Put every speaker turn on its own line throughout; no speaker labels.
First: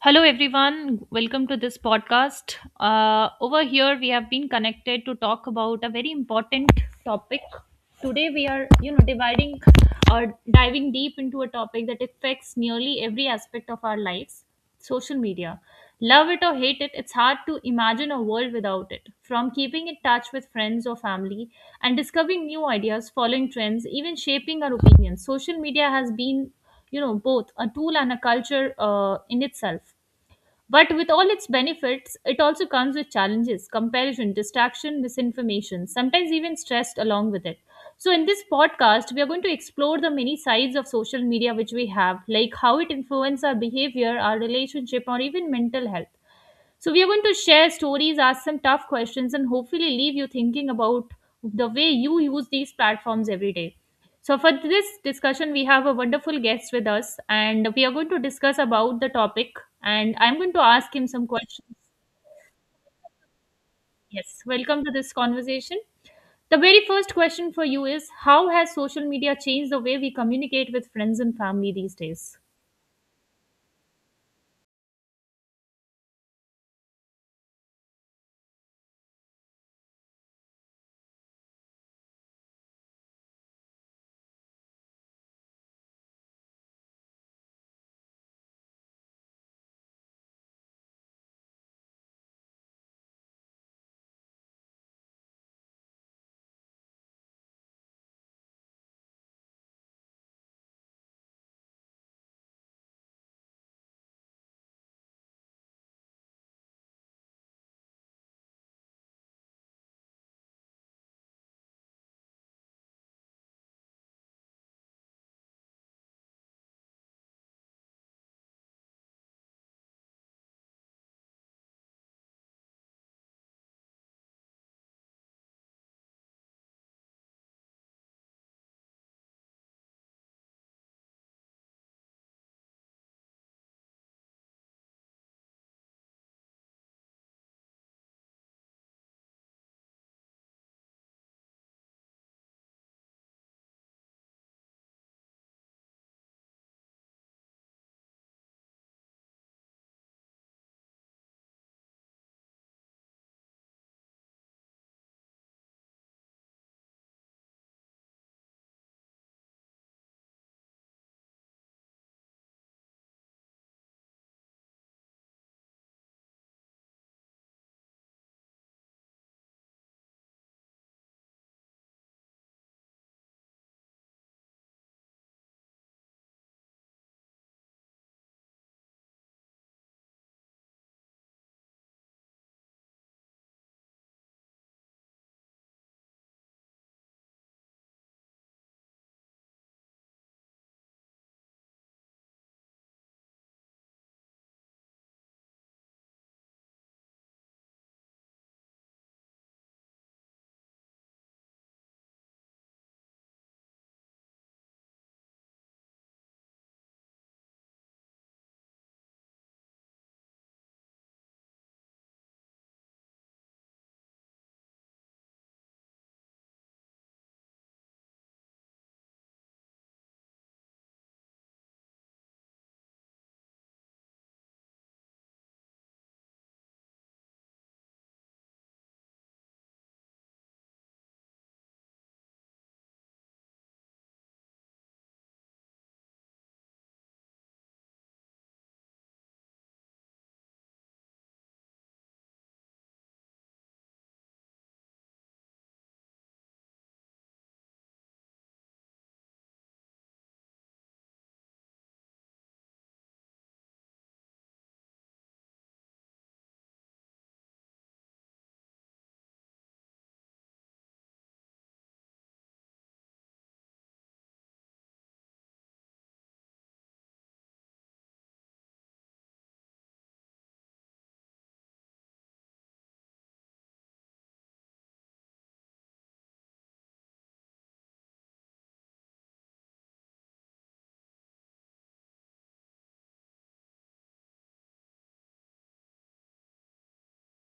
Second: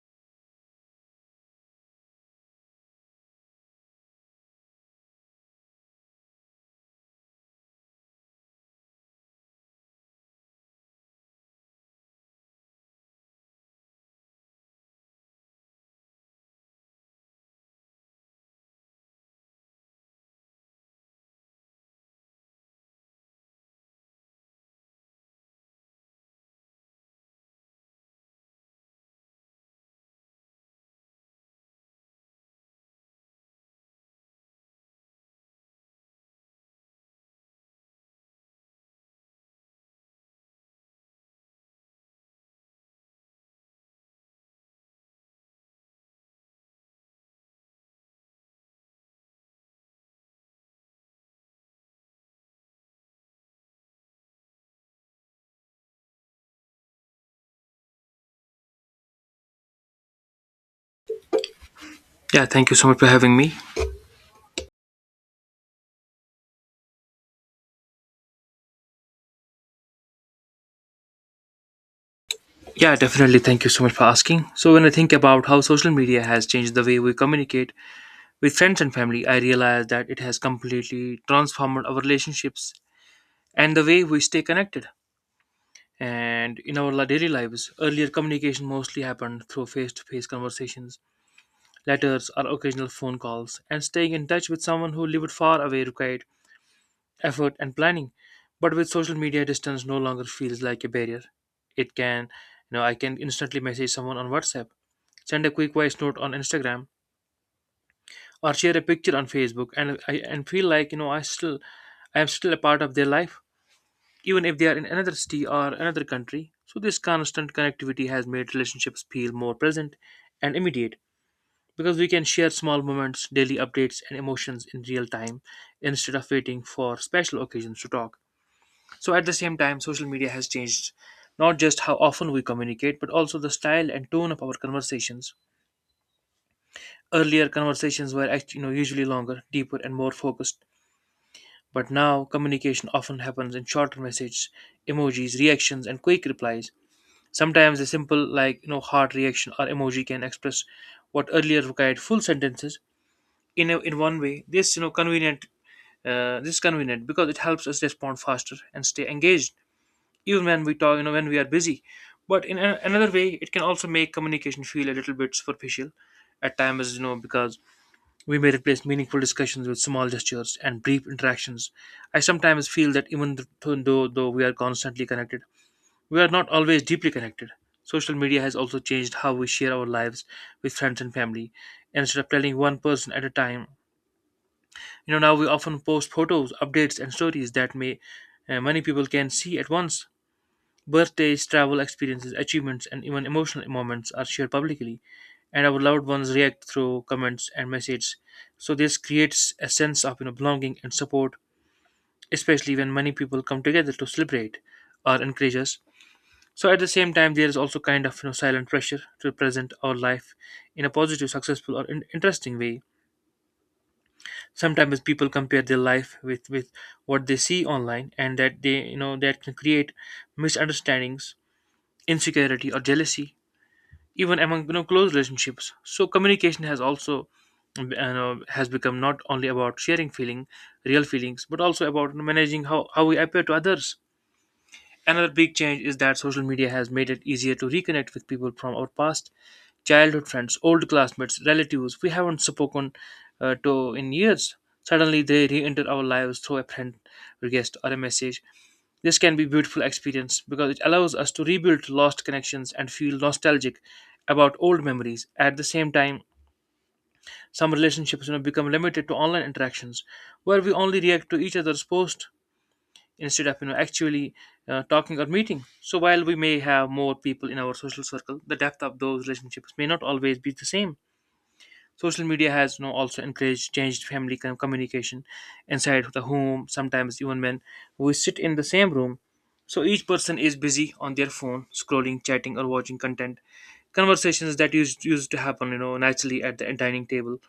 Hello, everyone. Welcome to this podcast. Over here, we have been connected to talk about a very important topic. Today, we are, dividing or diving deep into a topic that affects nearly every aspect of our lives, social media. Love it or hate it, it's hard to imagine a world without it. From keeping in touch with friends or family and discovering new ideas, following trends, even shaping our opinions, social media has been, both a tool and a culture in itself, but with all its benefits, it also comes with challenges: comparison, distraction, misinformation, sometimes even stressed along with it. So, in this podcast, we are going to explore the many sides of social media which we have, like how it influences our behavior, our relationship, or even mental health. So, we are going to share stories, ask some tough questions, and hopefully leave you thinking about the way you use these platforms every day. So, for this discussion, we have a wonderful guest with us, and we are going to discuss about the topic. And I'm going to ask him some questions.
Yeah, thank you so much for having me.
Yes, welcome to this conversation. The very first question for you is: how has social media changed the way we communicate with friends and family these days?
Yeah, definitely. Thank you so much for asking. So when I think about how social media has changed the way we communicate with friends and family, I realize that it has completely transformed our relationships and the way we stay connected. And in our daily lives, earlier communication mostly happened through face to face conversations, letters, or occasional phone calls, and staying in touch with someone who lived far away required effort and planning. But with social media, distance no longer feels like a barrier. It can, you know, I can instantly message someone on WhatsApp, send a quick voice note on Instagram, or share a picture on Facebook, and I and feel like, you know, I am still a part of their life, even if they are in another city or another country. So this constant connectivity has made relationships feel more present and immediate because we can share small moments, daily updates, and emotions in real time instead of waiting for special occasions to talk. So at the same time, social media has changed not just how often we communicate, but also the style and tone of our conversations. Earlier, conversations were actually, you know, usually longer, deeper, and more focused. But now, communication often happens in shorter messages, emojis, reactions, and quick replies. Sometimes a simple, like, you know, heart reaction or emoji can express what earlier required full sentences. In one way, this, you know, this is convenient because it helps us respond faster and stay engaged, even when we talk, you know, when we are busy. But in another way, it can also make communication feel a little bit superficial at times, you know, because we may replace meaningful discussions with small gestures and brief interactions. I sometimes feel that even though we are constantly connected, we are not always deeply connected. Social media has also changed how we share our lives with friends and family. Instead of telling one person at a time, you know, now we often post photos, updates, and stories that may many people can see at once. Birthdays, travel experiences, achievements, and even emotional moments are shared publicly, and our loved ones react through comments and messages. So this creates a sense of, you know, belonging and support, especially when many people come together to celebrate or encourage us. So at the same time, there is also kind of, you know, silent pressure to present our life in a positive, successful, or interesting way. Sometimes people compare their life with what they see online, and that they you know that can create misunderstandings, insecurity, or jealousy even among, you know, close relationships. So communication has also, you know, has become not only about sharing feeling real feelings, but also about managing how we appear to others. Another big change is that social media has made it easier to reconnect with people from our past: childhood friends, old classmates, relatives we haven't spoken to in years. Suddenly, they re-enter our lives through a friend request or a message. This can be beautiful experience because it allows us to rebuild lost connections and feel nostalgic about old memories. At the same time, some relationships, you know, become limited to online interactions where we only react to each other's post instead of, you know, actually talking or meeting. So while we may have more people in our social circle, the depth of those relationships may not always be the same. Social media has, you know, also encouraged changed family communication inside the home, sometimes even when we sit in the same room. So each person is busy on their phone, scrolling, chatting, or watching content. Conversations that used to happen, you know, naturally at the dining table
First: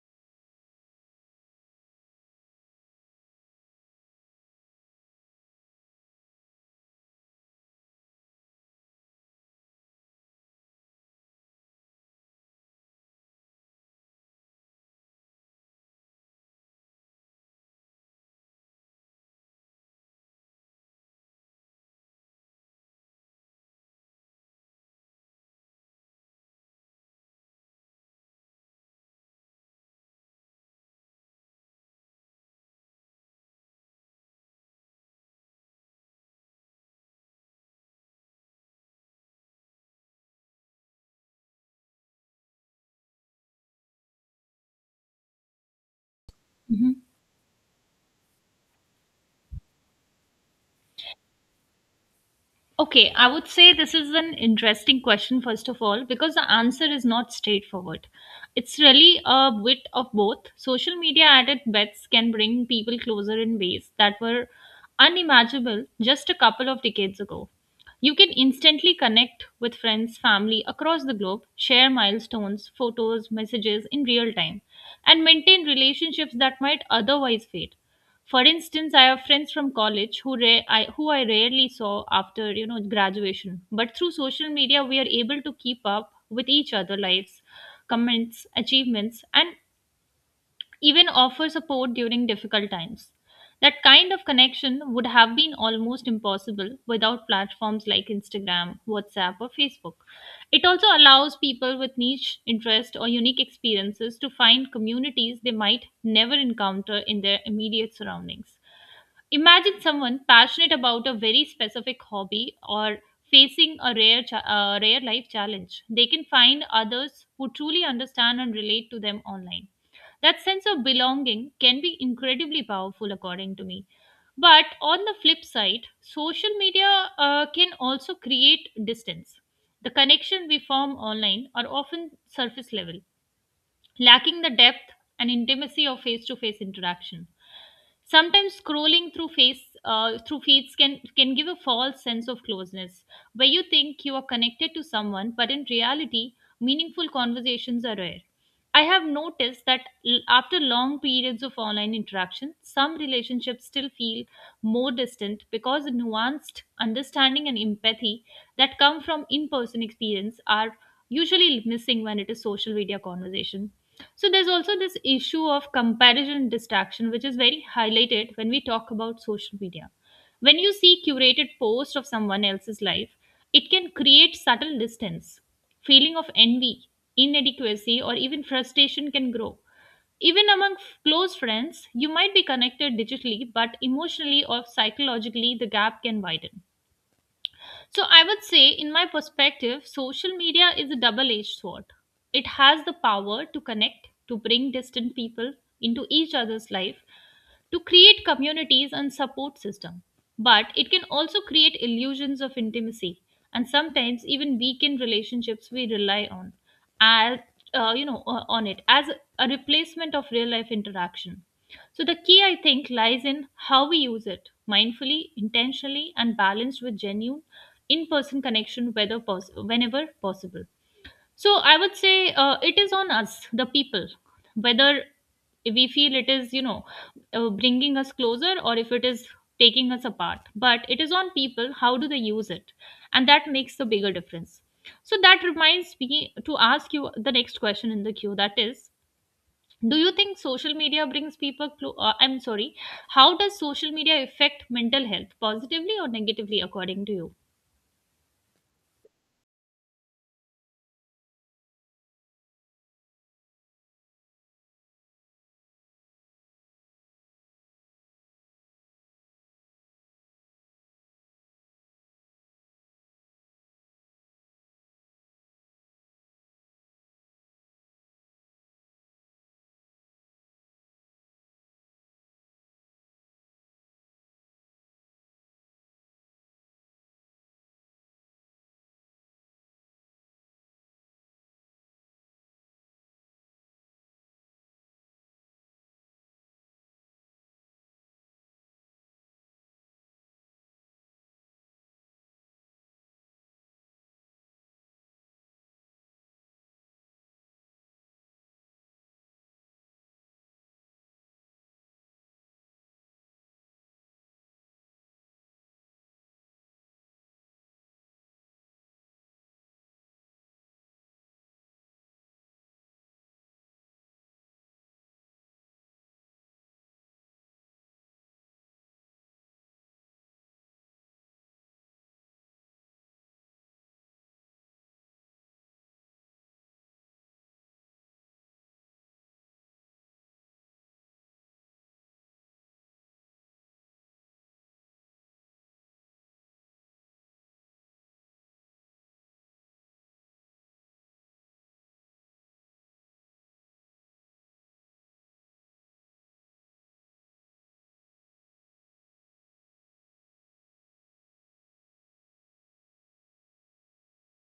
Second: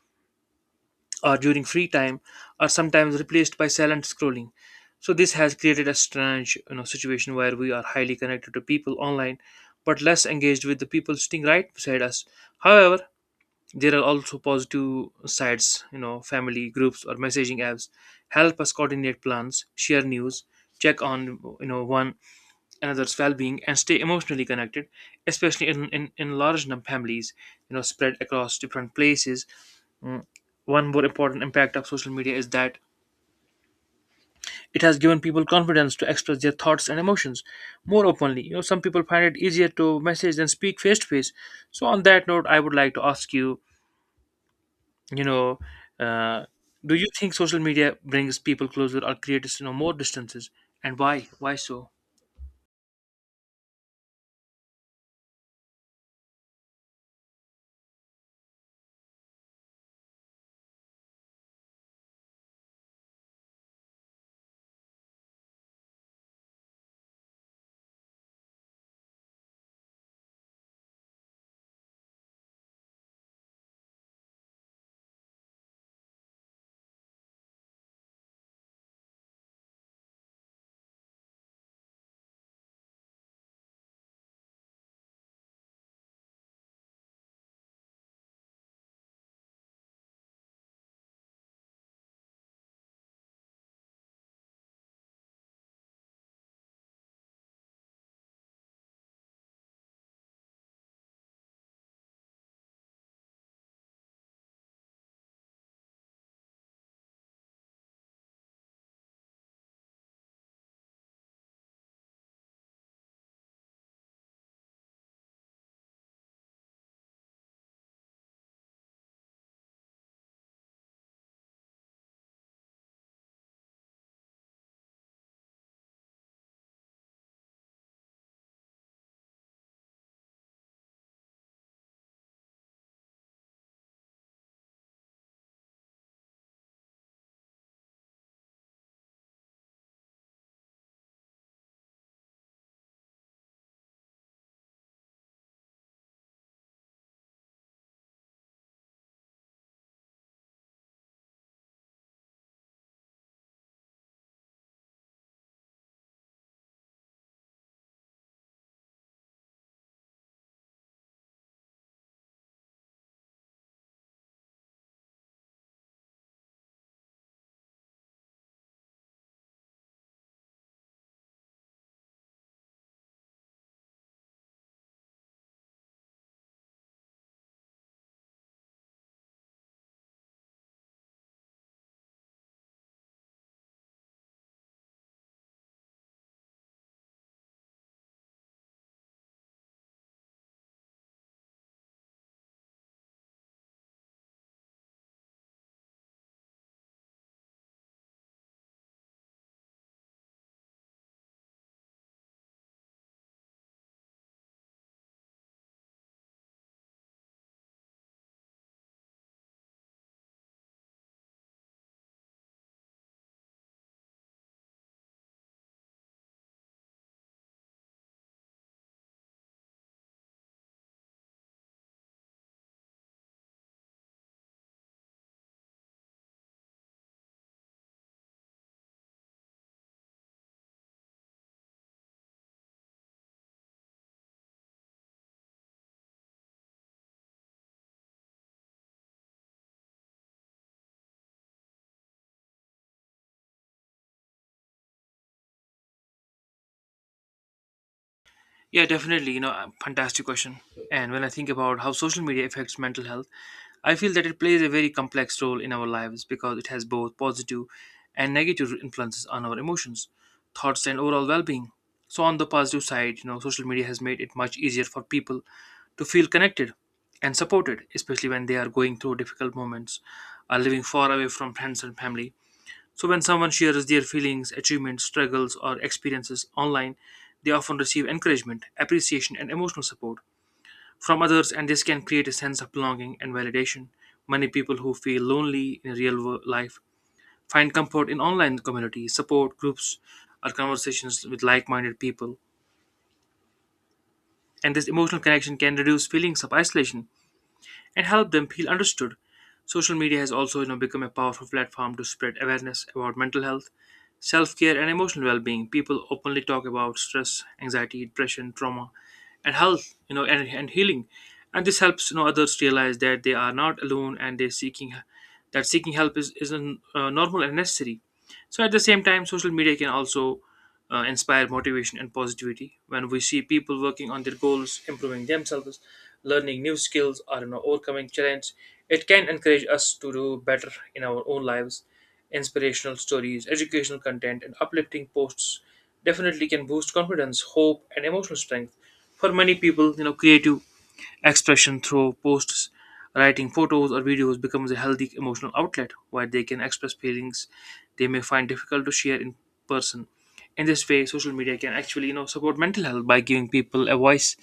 or during free time are sometimes replaced by silent scrolling. So this has created a strange, you know, situation where we are highly connected to people online, but less engaged with the people sitting right beside us. However, there are also positive sides. You know, family groups or messaging apps help us coordinate plans, share news, check on, you know, one another's well-being, and stay emotionally connected, especially in large number families, you know, spread across different places. Mm. One more important impact of social media is that it has given people confidence to express their thoughts and emotions more openly. You know, some people find it easier to message than speak face to face. So on that note, I would like to ask you, you know uh, do you think social media brings people closer or creates, you know, more distances, and why so?
Okay, I would say this is an interesting question, first of all, because the answer is not straightforward. It's really a bit of both. Social media at its best can bring people closer in ways that were unimaginable just a couple of decades ago. You can instantly connect with friends, family across the globe, share milestones, photos, messages in real time, and maintain relationships that might otherwise fade. For instance, I have friends from college who who I rarely saw after, you know, graduation, but through social media we are able to keep up with each other lives, comments, achievements, and even offer support during difficult times. That kind of connection would have been almost impossible without platforms like Instagram, WhatsApp, or Facebook. It also allows people with niche interest or unique experiences to find communities they might never encounter in their immediate surroundings. Imagine someone passionate about a very specific hobby or facing a rare life challenge. They can find others who truly understand and relate to them online. That sense of belonging can be incredibly powerful, according to me. But on the flip side, social media can also create distance. The connection we form online are often surface level, lacking the depth and intimacy of face-to-face interaction. Sometimes scrolling through face through feeds can give a false sense of closeness, where you think you are connected to someone, but in reality, meaningful conversations are rare. I have noticed that after long periods of online interaction, some relationships still feel more distant because the nuanced understanding and empathy that come from in person experience are usually missing when it is social media conversation. So there's also this issue of comparison and distraction, which is very highlighted when we talk about social media. When you see curated posts of someone else's life, it can create subtle distance. Feeling of envy, inadequacy, or even frustration can grow. Even among close friends, you might be connected digitally, but emotionally or psychologically, the gap can widen. So I would say, in my perspective, social media is a double edged sword. It has the power to connect, to bring distant people into each other's life, to create communities and support system, but it can also create illusions of intimacy and sometimes even weaken relationships we rely on as on it as a replacement of real life interaction. So the key, I think, lies in how we use it mindfully, intentionally, and balanced with genuine in person connection whenever possible. So I would say, it is on us, the people, whether we feel it is, bringing us closer or if it is taking us apart. But it is on people, how do they use it? And that makes the bigger difference. So that reminds me to ask you the next question in the queue, that is, do you think social media brings people clo- I'm sorry, how does social media affect mental health, positively or negatively, according to
Yeah, definitely. Fantastic question. And when I think about how social media affects mental health, I feel that it plays a very complex role in our lives because it has both positive and negative influences on our emotions, thoughts, and overall well being. So on the positive side, you know, social media has made it much easier for people to feel connected and supported, especially when they are going through difficult moments or living far away from friends and family. So when someone shares their feelings, achievements, struggles, or experiences online, they often receive encouragement, appreciation, and emotional support from others, and this can create a sense of belonging and validation. Many people who feel lonely in real life find comfort in online communities, support groups, or conversations with like minded people, and this emotional connection can reduce feelings of isolation and help them feel understood. Social media has also, you know, become a powerful platform to spread awareness about mental health, self care, and emotional well being. People openly talk about stress, anxiety, depression, trauma, and health, you know, and healing. And this helps, you know, others realize that they are not alone, and they're seeking that seeking help is a, normal and necessary. So at the same time, social media can also inspire motivation and positivity. When we see people working on their goals, improving themselves, learning new skills, or, you know, overcoming challenges, it can encourage us to do better in our own lives. Inspirational stories, educational content, and uplifting posts definitely can boost confidence, hope, and emotional strength. For many people, you know, creative expression through posts, writing, photos, or videos becomes a healthy emotional outlet where they can express feelings they may find difficult to share in person. In this way, social media can actually, you know, support mental health by giving people a voice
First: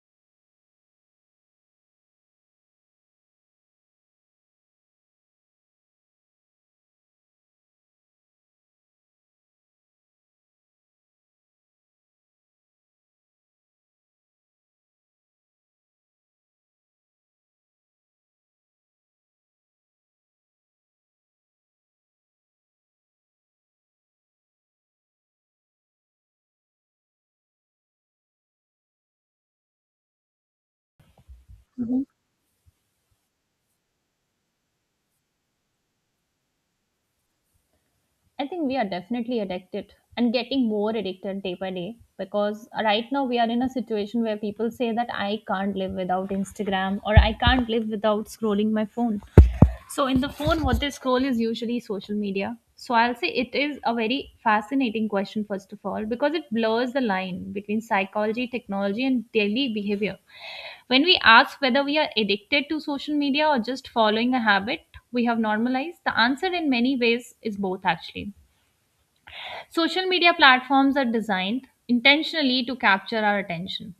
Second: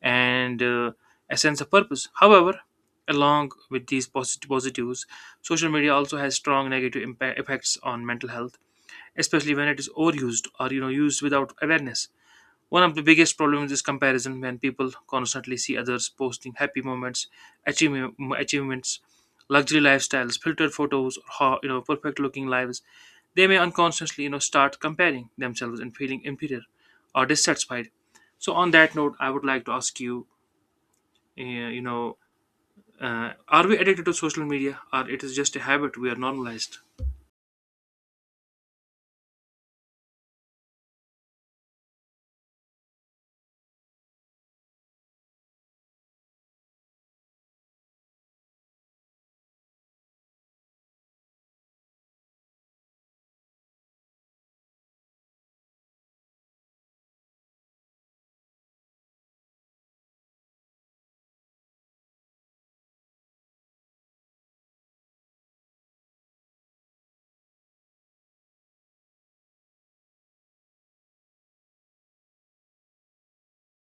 and, a sense of purpose. However, along with these positives, social media also has strong negative impact effects on mental health, especially when it is overused or, you know, used without awareness. One of the biggest problems is comparison. When people constantly see others posting happy moments, achieve achievements, luxury lifestyles, filtered photos, or, you know, perfect looking lives, they may unconsciously, you know, start comparing themselves and feeling inferior or dissatisfied. So on that note, I would like to ask you, uh, you
you?
know, are we addicted to social media, or it is just a habit we are normalized?
I think we are definitely addicted and getting more addicted day by day, because right now we are in a situation where people say that I can't live without Instagram, or I can't live without scrolling my phone. So, in the phone, what they scroll is usually social media. So, I'll say it is a very fascinating question, first of all, because it blurs the line between psychology, technology, and daily behavior. When we ask whether we are addicted to social media or just following a habit we have normalized, the answer in many ways is both, actually. Social media platforms are designed intentionally to capture our attention.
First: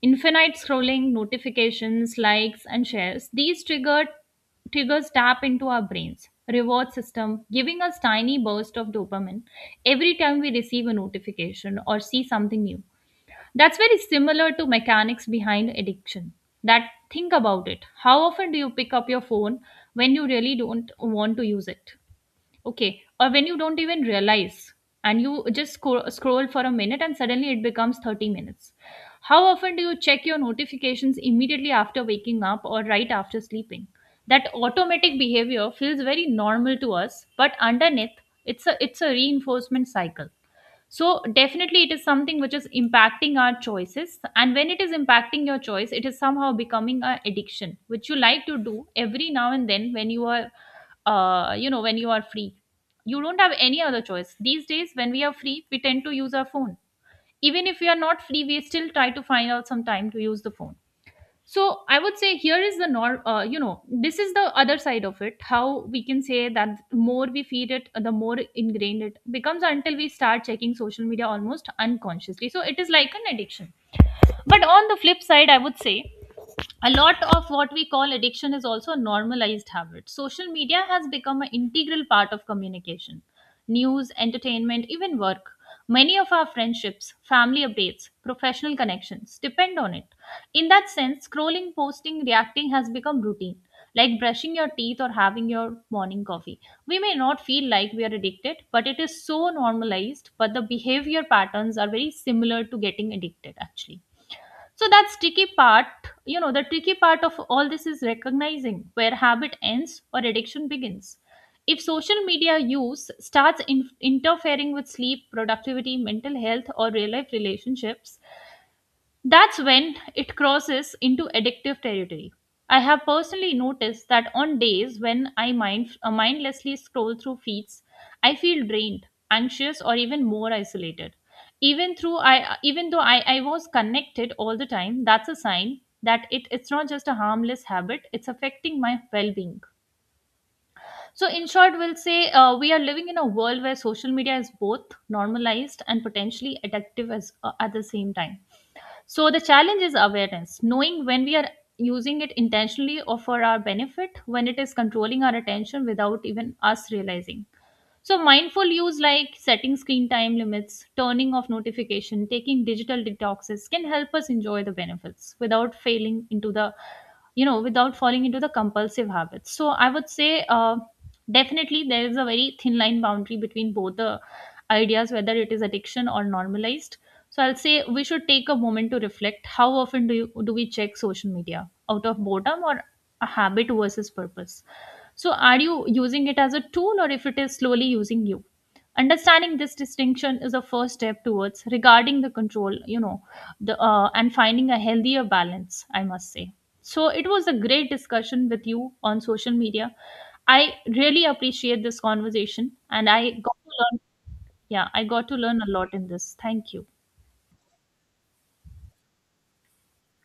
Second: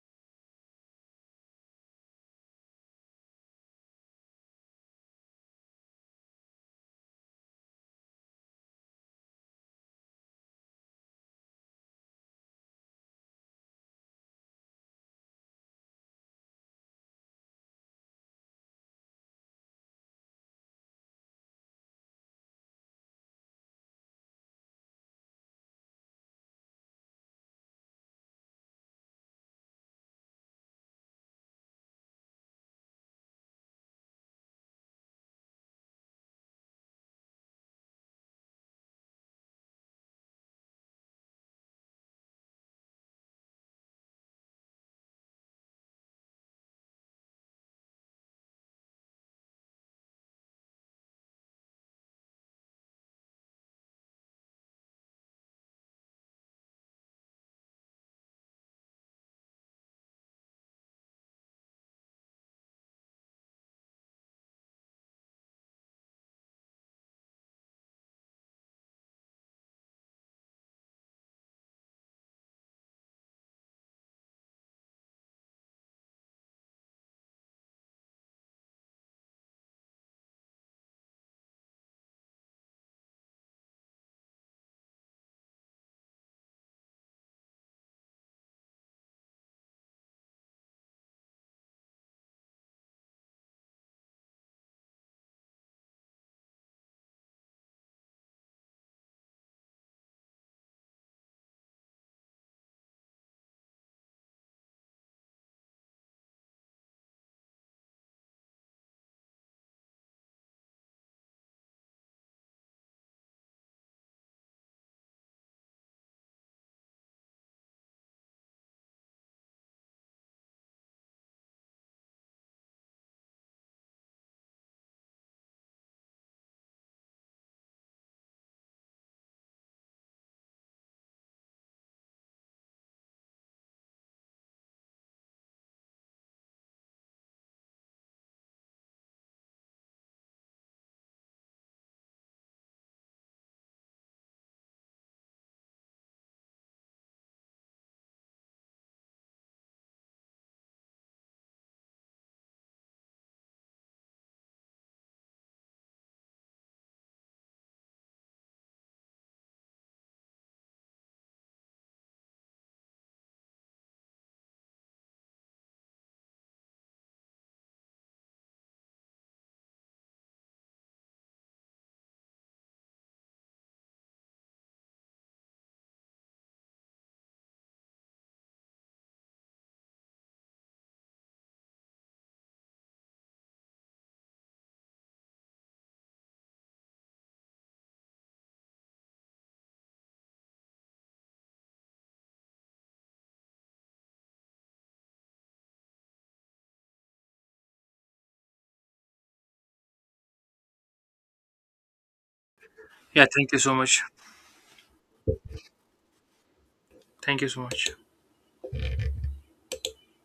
Infinite scrolling, notifications, likes, and shares, these triggered triggers tap into our brains reward system, giving us tiny burst of dopamine every time we receive a notification or see something new. That's very similar to mechanics behind addiction. That Think about it, how often do you pick up your phone when you really don't want to use it? Okay, or when you don't even realize, and you just scroll for a minute and suddenly it becomes 30 minutes. How often do you check your notifications immediately after waking up or right after sleeping? That automatic behavior feels very normal to us, but underneath it's a reinforcement cycle. So definitely it is something which is impacting our choices, and when it is impacting your choice, it is somehow becoming an addiction which you like to do every now and then when you are when you are free. You don't have any other choice these days. When we are free, we tend to use our phone. Even if we are not free, we still try to find out some time to use the phone. So I would say, here is the nor you know this is the other side of it. How we can say that, more we feed it, the more ingrained it becomes, until we start checking social media almost unconsciously. So it is like an addiction. But on the flip side, I would say, a lot of what we call addiction is also a normalized habit. Social media has become an integral part of communication, news, entertainment, even work. Many of our friendships, family updates, professional connections depend on it. In that sense, scrolling, posting, reacting has become routine, like brushing your teeth or having your morning coffee. We may not feel like we are addicted, but it is so normalized, but the behavior patterns are very similar to getting addicted, actually. So that tricky part, the tricky part of all this is recognizing where habit ends or addiction begins. If social media use starts interfering with sleep, productivity, mental health, or real life relationships, that's when it crosses into addictive territory. I have personally noticed that on days when I mindlessly scroll through feeds, I feel drained, anxious, or even more isolated. Even though I was connected all the time, that's a sign that it's not just a harmless habit; it's affecting my well-being. So, in short, we'll say we are living in a world where social media is both normalized and potentially addictive as at the same time. So the challenge is awareness, knowing when we are using it intentionally or for our benefit, when it is controlling our attention without even us realizing. So, mindful use like setting screen time limits, turning off notification, taking digital detoxes can help us enjoy the benefits without failing into the, you know, without falling into the compulsive habits. So, I would say, definitely there is a very thin line boundary between both the ideas, whether it is addiction or normalized. So, I'll say we should take a moment to reflect. How often do we check social media out of boredom or a habit versus purpose? So, are you using it as a tool, or if it is slowly using you? Understanding this distinction is a first step towards regarding the control, you know, the and finding a healthier balance, I must say. So, it was a great discussion with you on social media. I really appreciate this conversation, and
Yeah,
I
thank
got
you
to
so
learn,
much.
yeah, I got to learn a lot in this. Thank you.
Thank you so much.